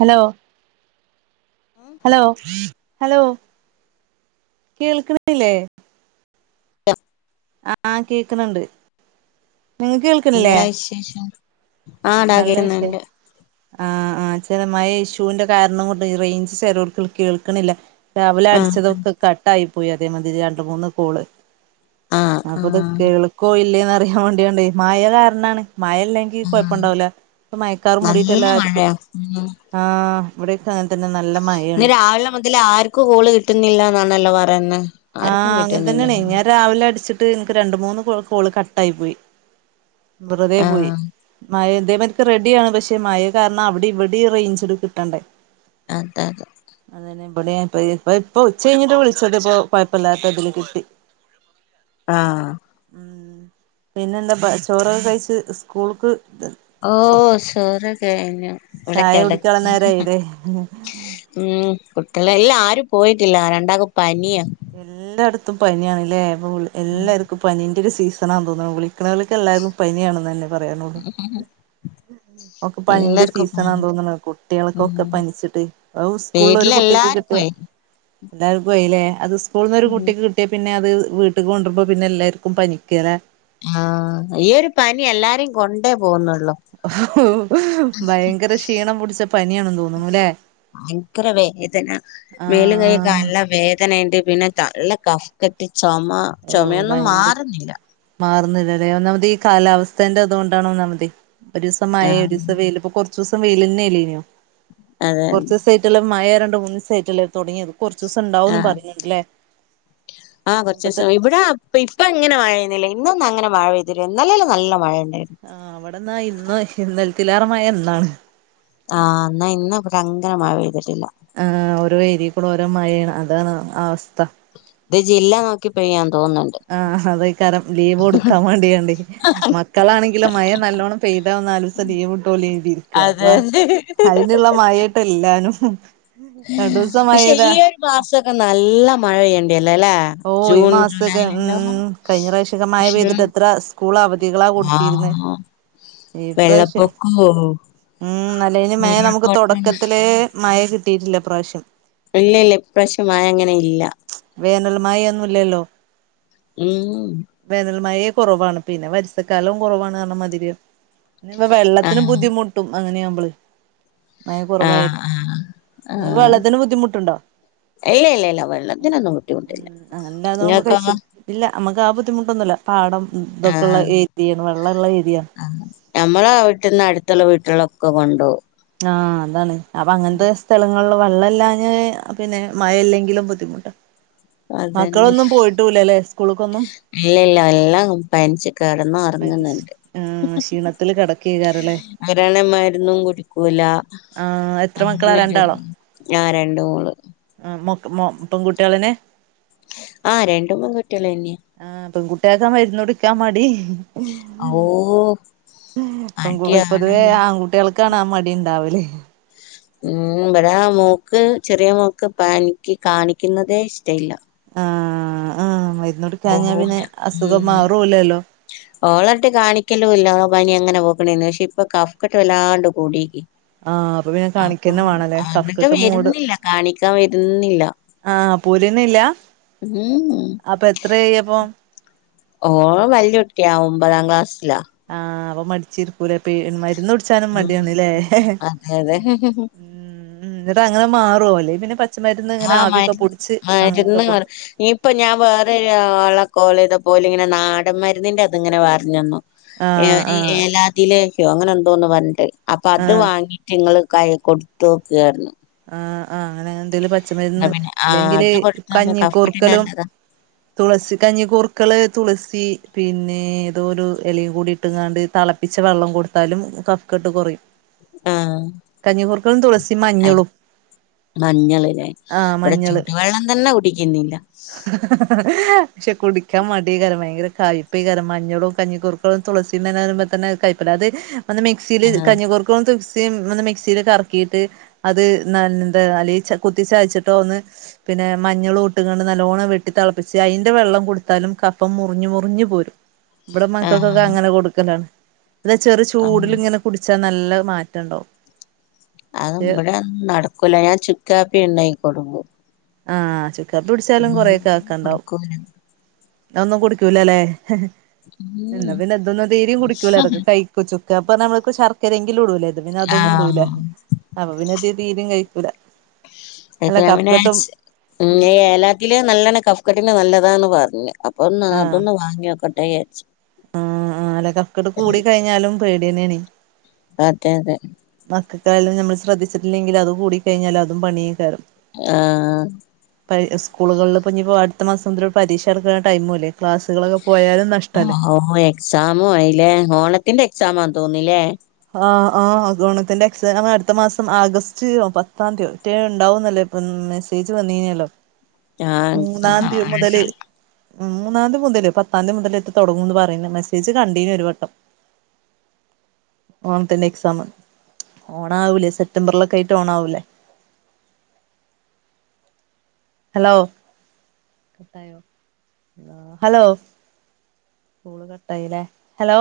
Hello ആഹ് hello hello കേൾക്ണില്ലേ ആഹ് കേക്ന്ണ്ട് നിങ്ങ കേൾ ഇന്നലെ [unintelligible] നല്ല വിഷ ആഹ് ആഹ് ചലമഴ ഇഷ്യൂന്റെ കാരണം കൊണ്ട് റേഞ്ച് ചരടുത്ത് കേൾക്കണില്ല രാവിലെ ആഹ് അടിച്ചതൊക്ക കട്ടായി പോയി അതേ മതിരി രണ്ട് മൂന്ന് കോള് ആഹ് അപ്പത് ആഹ് കേൾക്കോ ഇല്ലെ ന്ന് അറിയാൻ വേണ്ടിയാണ്ടേ മഴ കാരണാണ് മഴ ഇല്ലങ്കി ആഹ് കൊയപ്പണ്ടാവൂല ഇപ്പ മയക്കാറ് മുടിയിട്ട് നല്ല എല്ലാർക്കും മഴയാ ഉം ഇന്ന് ആഹ് ഇവിടെക്കെ അങ്ങനെ തന്നെ നല്ല മഴയണ് തില് ആർക്കും കോൾ കിട്ടുന്നില്ലനാണല്ലോ പറയന്നേ ആഹ് അങ്ങന തന്നണേ ഞാൻ രാവിലെ അടിച്ചിട്ട് നിക്ക് രണ്ട് മൂന്ന് കോള് കട്ടായി പോയി വെറുതെ പോയി ആഹ് [unintelligible] റെഡിയാണ് പക്ഷേ മഴയെ കാരണം അവിടെ ഇവിടെ റേഞ്ച് കിട്ടണ്ടേ അത ത അതന്നേ ഇബടെ ഇപ്പൊ ഉച്ച കഴിഞ്ഞിട്ട് വിളിച്ചത് ഇപ്പൊ കൊഴപ്പല്ലാത്തതിൽ കിട്ടി ആഹ് പിന്നന്താ ചോറൊക്കെ കഴിച്ച് സ്കൂൾക്ക് ഓ സോറകഴിഞ്ഞു ഇവിട ചായ കടക്ക കുടിക്കാള്ള നേരായില്ലേ മം കുട്ടിയൾ ഇല്ല ആരും പോയിട്ടില്ല രണ്ടാക് പനിയ എല്ലാടത്തും പനിയാണ്ല്ലേ എല്ലാർക്കും പനി രു സീസണാ തോനൂ വിളിക്കണലോക്ക് എല്ലാരും പനിയാണ് നന്നേ പറയണുള്ളു ഒക്കെ പനിന്റെ എല്ലാർക്കും സീസണാ പനി തോനുണ് ഉം കുട്ട്യൾകൊക്ക പന്ച്ചിട്ട് സ്കൂൾ ഒരു കുട്ടിക്ക് കിട്ടിയ വീട്ടിലെല്ലാർക്കുവേ എല്ലാർക്കും യില്ലേ അത് സ്കൂൾന്ന് ഒരു കുട്ടിക്ക് കി ട്ടിയ പിന്ന അത് വീട്ട്ക് കൊണ്ടു വരുമ്പോ പിന്നെ എല്ലാർക്കും പനിക്കലെ ആഹ് ഈ യ്യൊരു പനി എല്ലാരേും കൊണ്ടേ പോന്നുള്ളു ഭയങ്കര ഷീണം പിടിച്ച പനിയാണന്ന് തോന്നുണു ല്ലെ ഭയങ്കര വേദന മേലും കൈയ്യ് ആഹ് ക്കനല്ല വേദനയിണ്ട് പിന്ന നല്ല കഫകെട്ട് ചൊമ ചുമയൊന്നും മാറുന്നില്ല മാറുന്നില്ല അല്ലെ ഒന്നാമത് ഈ കാലാവസ്ഥേന്റെ തു കൊണ്ടാണ ഒന്നാമതി ഒരു ദിവസം മഴ ആണേൽ വേറെ ആഹ് ദിവസം വെയില കൊറച്ച് സം വെയിലന്നെലന അതെ കുറിച് സൈറ്റില് മയരോണ്ട് മൂന്ന് സൈറ്റില് തൂണിയും കൊറച്ചുസം ഉണ്ടാവന്ന് ആഹ് പറഞ്ഞ് ല്ലെ ആഹ് കുറച്ച് മുമ്പത്തെ ദിവസം ഇവിടെ ഇപ്പ ഇങ്ങനെ മഴ പെയ്യുന്നില്ല ഇന്നൊന്നും അങ്ങനെ മഴ പെയ്തില്ല ഇന്നലെ എന്നാലാലും നല്ല മഴ ഉണ്ടായിരുന്നു ആഹ് ഇവിടെ ഇന്ന് ഇന്നോ നെൽത്തിലാറ മഴ ഇന്നാണ് ആ ഹ്എന്നാ ഇന്ന് ഇ അങ്ങനെ മഴ പെയ്തിട്ടില്ല ആഹ് ഓരോ ഏരിയ കൂടെ ഓരോ മയാണ് അതാണ് ആഹ് അവസ്ഥ ഇത് ജില്ല പെയ്യാൻ തോന്നുന്നുണ്ട് ആഹ് അത കാരം ലീവ് കൊടുക്കാൻ വേണ്ടിയണ്ടേ മ മക്കളാന്നെങ്കില് മഴ നല്ലോണ്ണം പെയ്താവുന്ന ആ നാല് ദിവസം ലീവ് കിട്ടൂലോ നീ കരുതിയിരിക്കുക അതെ അപ്പൊ അതെ അതിനുള്ള മഴ ഇപ്പല്ലാനും പക്ഷെ ഈ ഒരു മാസക്കെ നല്ല മഴ പെയ്യേണ്ടല്ല ല്ലേ ഓഹ് ഈ മാസൊക്കെ ഉമ് കഴിഞ്ഞ പ്രാവശ്യക്കെ മഴ പക്ഷെ പെയ്തിട്ട് എത്ര സ്കൂൾ അവധി ആവതികളാ കൊടുത്തിരുന്നെ ആഹ് ഈ പ്രാവശ്യം വെള്ളപ്പൊക്കവും ഉമ് അല്ലേൽ മെ നമുക്ക് ഉരുൾപൊട്ടലും തുടക്കത്തിലെ മഴ കിട്ടിയിട്ടില്ല ഇ പ്രാശ്യം ഇല്ല ഇല്ല ഇപ്രാവിശ്യം മഴ അങ്ങനെ ഇല്ല വേനൽ മഴ ഒന്നും ല്ലല്ലോ ഉമ് വേനൽ മഴയെ കുറവാണ് പിന്നെ വരിസ ക്കാലവും കുറവാണ് പറഞ്ഞ മതിരിം ഇനിപ്പ വെള്ളത്തിന് ആഹ് ബുദ്ധിമുട്ടും അങ്ങനെയാവുമ്പ അയ കുറവായി ആഹ് ആഹ് നിങ്ങക്ക് ആഹ് വെള്ളത്തിന് ബുദ്ധിമുട്ടുണ്ടോ ഇല്ല ഇല്ല ഇല്ല വെള്ളത്തിനൊന്നും ബുദ്ധിമുട്ടില്ല [unintelligible] ഇല്ല ഇങ്ങക്കോ നമ്മുക്ക് ബുദ്ധിമുട്ടൊന്നു ഇല്ല പാടം ഇതൊക്കെയുള്ള ആഹ് ഏരിയ [unintelligible] വെള്ള ഏരിയാണ് ആഹ് നമ്മള വീട്ടന്ന് അടുത്തുള്ള വീട്ടിലൊക്കെ കൊണ്ടുവും ആഹ് അതാണ് അപ്പൊ അങ്ങനത്തെ സ്ഥലങ്ങ വെള്ളല്ലാ ഞാ പിന്നെ മഴല്ലെങ്കിലും ബുദ്ധിമുട്ട അതന്നെ മക്കളൊന്നും പോയിട്ടുല്ല ല്ലേ സ്കൂളക്കൊന്നും ഇല്ല ഇല്ല എല്ലാം പനിച്ചു കേടൊന്നോ ഓർക് പരീക്ഷ ആഹ് ക്ഷിണത്തിൽ കിടകേക്കാരം ല്ലേ ഇവരണേൽ മരുന്നും കുടിക്കൂല ആഹ് എത്ര മക്കളാ അങ്ങനെരു ഞാൻ രണ്ട് മൂന്നു ആഹ് മോ മുട്ടൻ കുട്ടികള് തന്നെ ആഹ് രണ്ടും പെണ്ണ് കുട്ടികളന്നെ ആഹ് പെൺകുട്ടിയക്ക മരുന്ന് കുടിക്കാൻ മടി അഹൂ ഹ് പെ പൊതുവേ ആൺകുട്ടികൾക്കാണ് ആ മടി ഇണ്ടാവല് ഉമ് ഇവിടെ മോക് ചെറിയ മോക് പനിക്ക് കാണിക്കുന്നതേ ഇഷ്ടല്ല ആഹ് ആഹ് മരുന്നോടിക്കഞ്ഞാ പോവൂല പിന്നെ അസുഖം ഉം മാവറുംല്ലല്ലോ ഓളെ ട്ട കാണിക്കലോ ഇല്ല പനി എങ്ങനെ പോക്കണന്ന് പക്ഷെ ഇപ്പൊ കഫ്കെട്ട് വല്ലാണ്ട് കൂടീക്ക് ആ അപ്പൊ പിന്നെ അപ്പൊ കാണിക്കന്നെ വേണല്ലേ കഫക്കെട്ട് [unintelligible] വരുന്നില്ല കാണിക്കാൻ വരുന്നില്ല ആഹ് പോരുന്നില്ല ഉം അപ്പ എത്രയ അപ്പൊ ഓൻ വല്ല്യ കുട്ടിക്കിയാ ഒമ്പതാം ക്ലാസ്സിലാ ആഹ് അപ്പൊ മടിച്ചിരിക്കൂലേ പെ മരുന്ന് കുടിച്ചാലും ഉം മടിയാണ് ല്ലേ അതെ അതെ ഉം എന്നിട്ടങ്ങനെ മാറോ അല്ലേ പിന്നെ പച്ചമരുന്ന് ഇങ്ങനെ ആഹ് ആവിയൊക്കെ മരുന്ന് പുടിച്ച് അങ്ങനൊക്കെ മരുന്ന് പോ പറ ഇപ്പൊ ഞാൻ വേറൊരു ആളേക്കോളെയ്തപോ ഓല്ഇങ്ങെനെ നാടൻ മരുന്നിന്റെ അതിങ്ങനെ പറഞ്ഞന്നു. ആ ഏ ആ ഒരു ഏലാതിലേഹ്യോ അങ്ങനെ എന്തോന്ന് പറഞ്ഞിട്ട്. അപ്പൊ അത് ആ വാങ്ങിട്ട് ഇങ്ങള് കൈ കൊടുത്തു നോക്കാര്ന്നു ആ ആ് അങ്ങനെ എന്തേലും എന്നാ പച്ചമരുന്ന് പിന്നെ ആഹ് അല്ലെങ്കില് അത് കൊടുത്താല് കഫക്കെട്ടിന് കഞ്ഞിക്കൂർക്കലും. നല്ലതാ. തുളസി കഞ്ഞിക്കൂർക്കള് തുളസി പിന്നെ ഏതോ ഒരു ഇലയും കൂടി ഇട്ട്ങ്ങാണ്ട് തളപ്പി. പ്പിച്ച വെള്ളം കൊടുത്താലും കഫ്കെട്ട് കുറയും. ആഹ് കഞ്ഞിക്കൂർക്കയും തുളസിയും മഞ്ഞളും മഞ്ഞള് ലെ ആഹ് ഇവിടെ മഞ്ഞള് ചൂടു വെള്ളം തന്നെ കുടിക്കുന്നില്ല. ഹ ഹ പക്ഷെ കുടിക്കാൻമടിയേക്കാരും ഭയങ്കര കയിപേ കാരും മഞ്ഞളും കഞ്ഞി കൂർക്ക തുളസി [unintelligible] വെക്കുന്ന കയ്പ്പല്ലേ അത്. അത് മിക്സിൽ ആഹ് കഞ്ഞിക്കുർക്കൊന്ന് [unintelligible] മിക്സിൽ കറക്കിയിട്ട് അത്. ന എന്താ അല്ലെ കുത്തിച്ചയച്ചിട്ടോ ഒന്ന്. പിന്നെ മഞ്ഞളുട്ടിങ്ങാണ്ട് നല്ലോണ്ണം വെട്ടി തിളപ്പിച്ച് അതിന്റെ വെള്ളം കൊടുത്താലും കഫം മുറിഞ്ഞ് മുറിഞ്ഞ് പോരും. ഇവിടെ മക്കക്കൊക്കെ ആഹ് അങ്ങനെ കൊടുക്കലാണ് അതാ ചെറു ചൂടിൽ ആഹ് ഇങ്ങനെ. കുടിച്ചാ നല്ല മാറ്റം ഇണ്ടാവും. അത് ഇവിടെ നടക്കൂല ഞാൻ ചുക്കാപ്പി ഇണ്ടാക്കി കൊടുക്കും. ആഹ് ചുക്കാപ്പി കുടിച്ചാലും ഉം കുറെയൊക്കെ ആക്കണ്ടാവും. കൊടുക്കൂല അതൊന്നും കുടിക്കൂലല്ലേ ഉം ന്നാ പിന്നെതൊന്നും തീരിം കുടിക്കൂല ഇതൊക്കെ കൈ [unintelligible] നമ്മക്ക് ശർക്കരയെങ്കിലും ഇടൂലേ. അത് പിന്നെ അതൊന്നും ഇടൂല ആഹ് അപ്പൊ പിന്നെ തി തീരും കയിക്കൂല അല്ല അതൊക്കെ ഞാൻ കഫ പിന്നെ കെട്ടും. ച്ച് ഉം എ ഏലാദിലേ നലോണം കഫക്കെട്ടിന് നല്ലതാന്ന് പറഞ്ഞ് അപ്പൊ അതൊന്ന് വാങ്ങിയോക്കട്ടെ. [unintelligible] ആ ആ അല്ല കഫക്കട് കൂടി കഴിഞ്ഞാലും പേടിയന്നെയാണ്. അതെയതെ മക്കക്കായാലും ഞമ്മൾ ശ്രദ്ധിച്ചിട്ടില്ലെങ്കിൽ അത് കൂടി കഴിഞ്ഞാൽ അതും പണിയേകാറും. ആഹ് പ സ്കൂളുകളിൽ ഇപ്പ ഞ്ഞിപ്പോ അടുത്ത മാസം മുതൽ പരീക്ഷ നടക്കുന്ന ടൈമും അല്ലേ? ക്ലാസ്സുകളൊകെ പോയാലും നഷ്ടല്ലേ? [unintelligible] എക്സാമുആയില്ലേ ഓണത്തിന്റെ എക്സാമാ ആന്ന്തോന്നില്ലേ? ആഹ ആഹ് ഓണത്തിന്റെ എക്സാം അടുത്ത മാസം ആഗസ്റ്റ് ഒൻ പത്താം തീയോ റ്റ ഇണ്ടാവുന്നല്ലേ. മ് മെസ്സേജ് വന്നീനല്ലോ ഞങ്ങക്ക് മൂന്നാംതീ ആഹ് സ മുതല്. ഉ മൂന്നാംതി മുതൽ പത്താന്തി മുതലൊ ഏത്തു തുടങ്ങുംന്ന് പറയുന്നേ മെസ്സേജ് കണ്ടീന് ഒരു വട്ടം. [inaudible] ഓണത്തിന്റെ എക്സാം ഓണാവൂലേ സെപ്റ്റംബറിലൊക്കെ ആയിട്ട് ഓണാവൂലേ? ഹലോ. ഹലോ കട്ടായില്ലേ ഹലോ.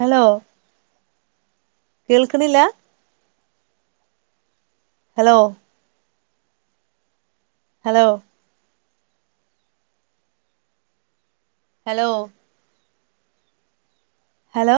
ഹലോ. കേൾക്ക്ണില്ല. ഹലോ. ഹലോ. ഹലോ. ഹലോ